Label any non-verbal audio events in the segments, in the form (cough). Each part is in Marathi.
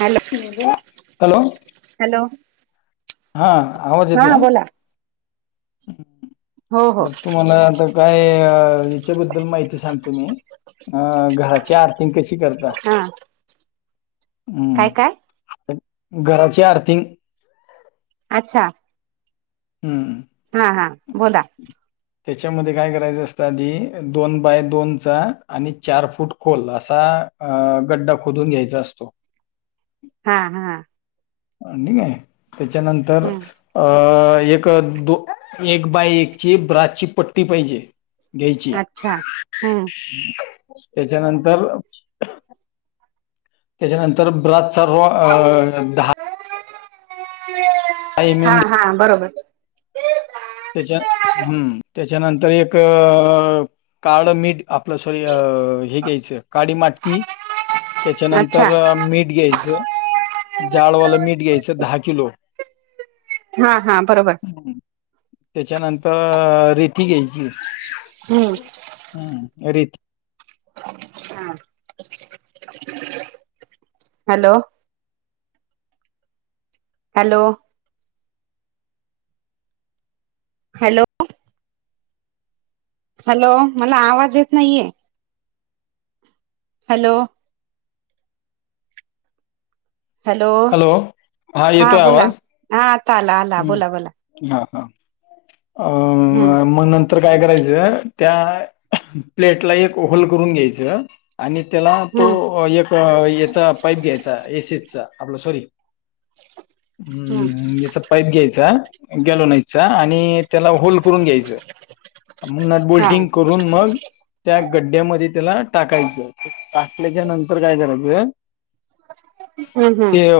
Hello hello. हॅलो. हा आवाज हा येतो ह. बोला हो हो बर तुम्हाला आता काय इच्या, बद्दल माहिती सांगतो मी ही, घराची आ. त कशी करता हा काय हम्म. काय घराची आर्थिंग अच्छा. हं. हा हा बोला. त्याच्यामध्ये काय करायचं असतं आधी दोन बाय दोनचा आणि चार फूट खोल असा. अ गड्डा खोदून घ्यायचा असतो. हा हा. ठीकय त्याच्यानंतर हम्म अ एक दो एक बाय एकची ब्रचची पट्टी पाहिजे. घ्यायची अच्छा हम्म त्याच्यानंतर त्याच्यानंतर ब्रात सर् दहा. एम हा एम हा बरोबर. त्याच्या हम् त्याच्यानंतर एक काळ मीठ आपलं सॉरी हे घ्यायचं काळीमाती अच्छा त्याच्यानंतर मीठ घ्यायचं. जाळवाला मीठ घ्यायचं दहा किलो. हा हा बरोबर. हम्म. त्याच्यानंतर रेती घ्यायची हम्म हम् रेती. हम. हॅलो. हॅलो. हॅलो. हॅलो. मला आवाज येत नाहीये. हॅलो. हॅलो. हा येतोय बोला. आवाज हा आता आला आला. हम्म बोला बोला. हा हा. अ हम्म म नन तर काय करायचं. त्या प्लेटला एक होल करून घ्यायचं. आणि त्याला हम्म तो एक याचा पाईप घ्यायचा. एसीचा. आपला सॉरी हम्म याचा पाईप घ्यायचा. गेलोनायीसचा. आणि त्याला होल् करून घ्यायचं. म्ह नट हा बोल्टिंग करून मग, त्या गड्ड्यामध्ये त्याला टाकायचं. टाकल्याच्या नंतर काय करायचं. हम्म हम्म. अ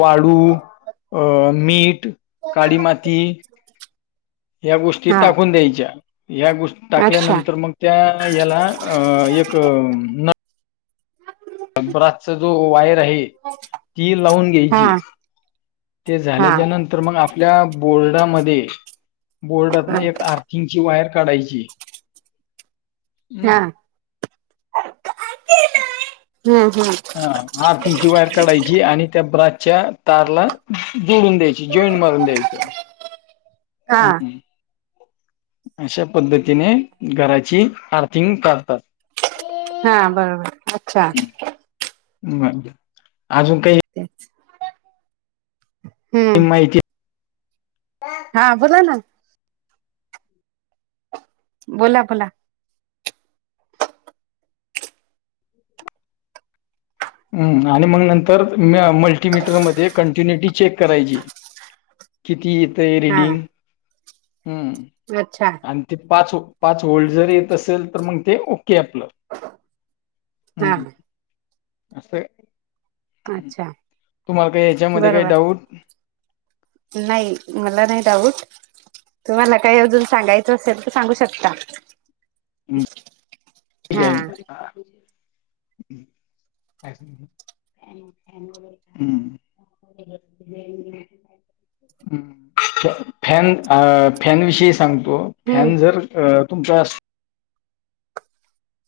वाळू, मीठ, काळी माती. ह्या गोष्टी हा टाकून द्यायच्या. ह्या गोष्ट अच्छा टाकल्यानंतर. मग त्या याला एक न ब्राचा जो वायर आहे. ती लावून हा घ्यायची. ते हा झाल्याच्या नंतर. मग आपल्या बोर्डामध्ये. बोर्डात हा एक आर्थ थिंगची वायर काढायची. हम्म हा. हम्म हम्म हा आर्थिंगची वायर काढायची. आणि त्या ब्राचच्या तारला जोडून द्यायची जॉईंट मारून द्यायच. हा हम्म. अशा पद्धतीने. घराची आर्थिंग करतात. हा बरोबर. अच्छा. अजून काही. हम्म. माहिती हा बोला ना. बोला बोला. हम्म. आणि म नंतर. मल्टीमीटरमध्ये कंटिन्युटी चेक करायची. किती येतय हा रीडिंग. हम्म. अच्छा. आणि ते पाच. पाच होल्ड जर येत असेल. तर मग ते ओके आपलं. हां. अस. अच्छा तुम्हाला काही ह्याच्यामध्ये काही बरोबर डाऊट? नाही. मला नाही डाऊट. तुम्हाला काही अजून सांगायचं असेल. त सांगू शकता. हम्म हा ठीके. हम्म. हम्म. फॅन अ फॅन विषयी सांगतो. हम्म फॅन जर अ तुमचा.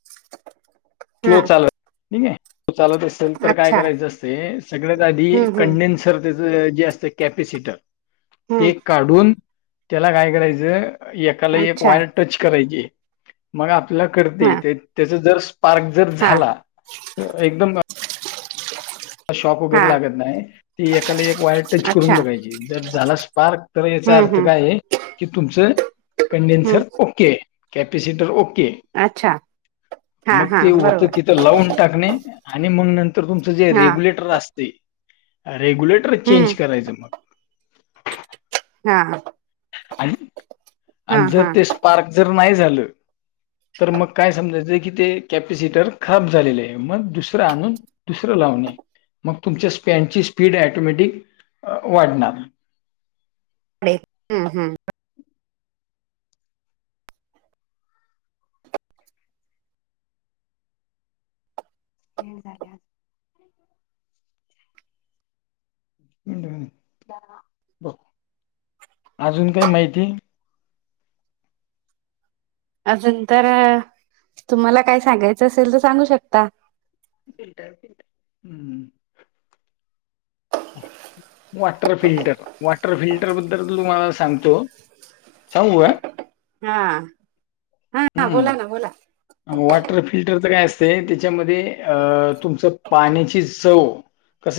(unintelligible) स्लो चालत. ठीके. चालत असेल तर काय अच्छा करायचं असते. सगळ्यात आधी हम्म हम्म कंडेन्सर त्याच जे असत कपसिट. हम्म ते काढून त्याला काय करायचं. एकाला एक अच्छा वायर टच करायची. मग आपल्याला करते हा येते. त्याच जर स्पार्क जर हा झाला. एकदम शॉक हा वगैरे लागत नाही. ती एकाला एक वायर टच अच्छा करून बघायची. जर झाला स्पार्क. तर याचा हम्म अर्थ हम्म काये? कि तुमचं हम्म कंडेनसर ओकेय. Capacitor okay. अच्छा हा मग हा ते होत बरोबर तिथं लावून टाकणे आणि मग नर तर तुमचं जे हा रेग्युलेटर असते रेग्युलेटर हम्म चेंज करायचं मग हा. आणि हा आणि जर हा ते स्पार्क जर नाही झालं. तर मग काय समजायचं की ते कॅपेसिटर खराब झालेले आहे मग दुसरं आणून दुसरं लावणे मग तुमच्या स्पॅनची स्पीड टोमॅटिक वाढणार. हम्म हम्. हे झाले. बघ अजून काय माहिती? अजून तर तुम्हाला काय सांगायचं असेल तर सांगू शकता. हम्म. वॉटर फिल्टर वॉटर फिल्टर बद्दल तुमला सांगतो. चछव आहे. हा हा हा हम्म बोला ना बोला. वॉटर फिल्टर तर काय असते त्याच्यामध्ये अ तुमचं? पाण्याची चव कस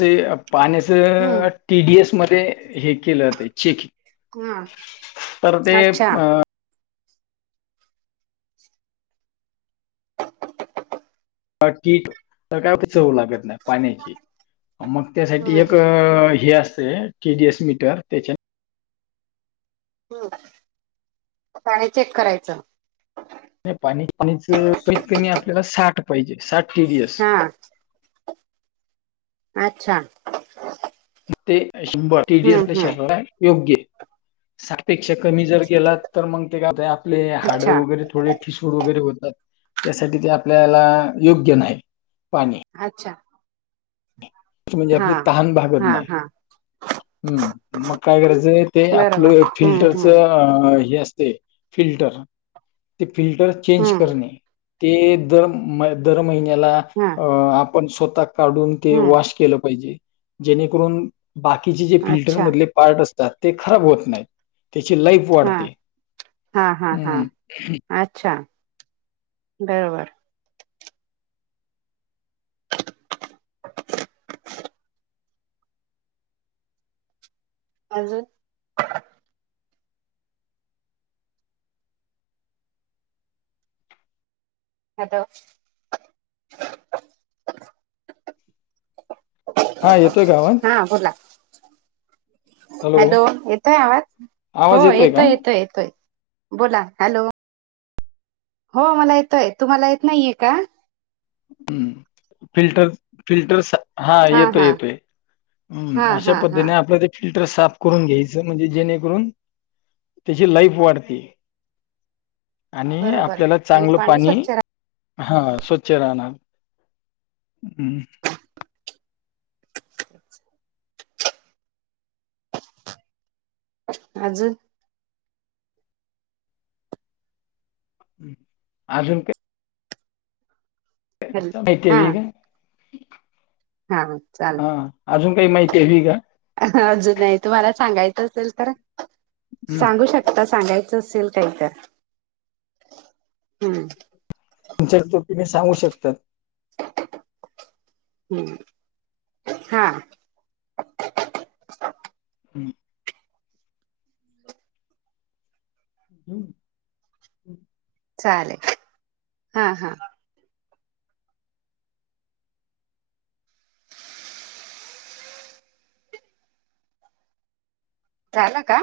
पाण्याचं. हम्म टीडीएस मध्ये हे केलं ते चेकिंग हा तर ते अच्छा ह ठीक. तर कायचव लागत नाही पाण्याची मग त्यासाठी एक हम्म हे असते. केडीएस मीटर त्याच्या ह् आणि चेक करायचं. नाही पाणी पाणीच कमीत कमी आपल्याला साठ पाहिजे साठ टीडी एस. हा. अच्छा. ते शभर टीडीएस हम्म ला श हम्म योग्य साठपेक्षा कमी जर गेला तर मग ते काता आपले हाडं अच्छा वगैरे थोडे ठिसवड वगैरे होतात. त्यासाठी ते आपल्याला योग्य नाही पाणी अच्छा. म्हणजे हा आपली तहान भागत हा नाही. हा हम् मग काय करायचं ते बरोबर आपलं हम्म हम्म फिल्टरचं. हे असते फि्टर ते फिल्टर चेंज हम्म करणे. ते दर दर महिन्याला हा आपण स्वतः काढून ते हम्म वॉश केलं पाहिजे जेणेकरून बाकीचे जे फिल्टर अच्छा मधले पार्ट असतात ते खराब होत नाहीत. त्याची लाईफ हा वाढते हा हा हा हम्. अच्छा बरोबर. अजून आद. हा येतोय गावात. हा बोला. हॅलो येतोय आवाज आवाज हो का? येतोय येतोय येतोय. बोला हॅलो. हो मला येतोय तू मला येत नाहीये का? हम्म फिल्टर फिल्टर. हा येतोय येतोय हा ह् अशा हा हा पद्धतीने आपल्या फिल्टर साफ करून घ्यायचं म्हणजे जेणेकरून त्याची लाईफ वाढते आणि बरोबर आपल्याला आणि चांगलं पाणी स्वच्छ हा स्वचे राहणार हम्. (unintelligible) आजून अजून का हॅल हा माती का हा चाल हा अजून काही माहिती हवी का अजून नाही तुम्हाला सांगायचं असेल तर हम्म. सांगू शकता आता सांगायचं असेल काही तर हम्म तुमच्याो त्ही सांगू शकतात हम् हा हं हम्म चालेल हा हा झालं का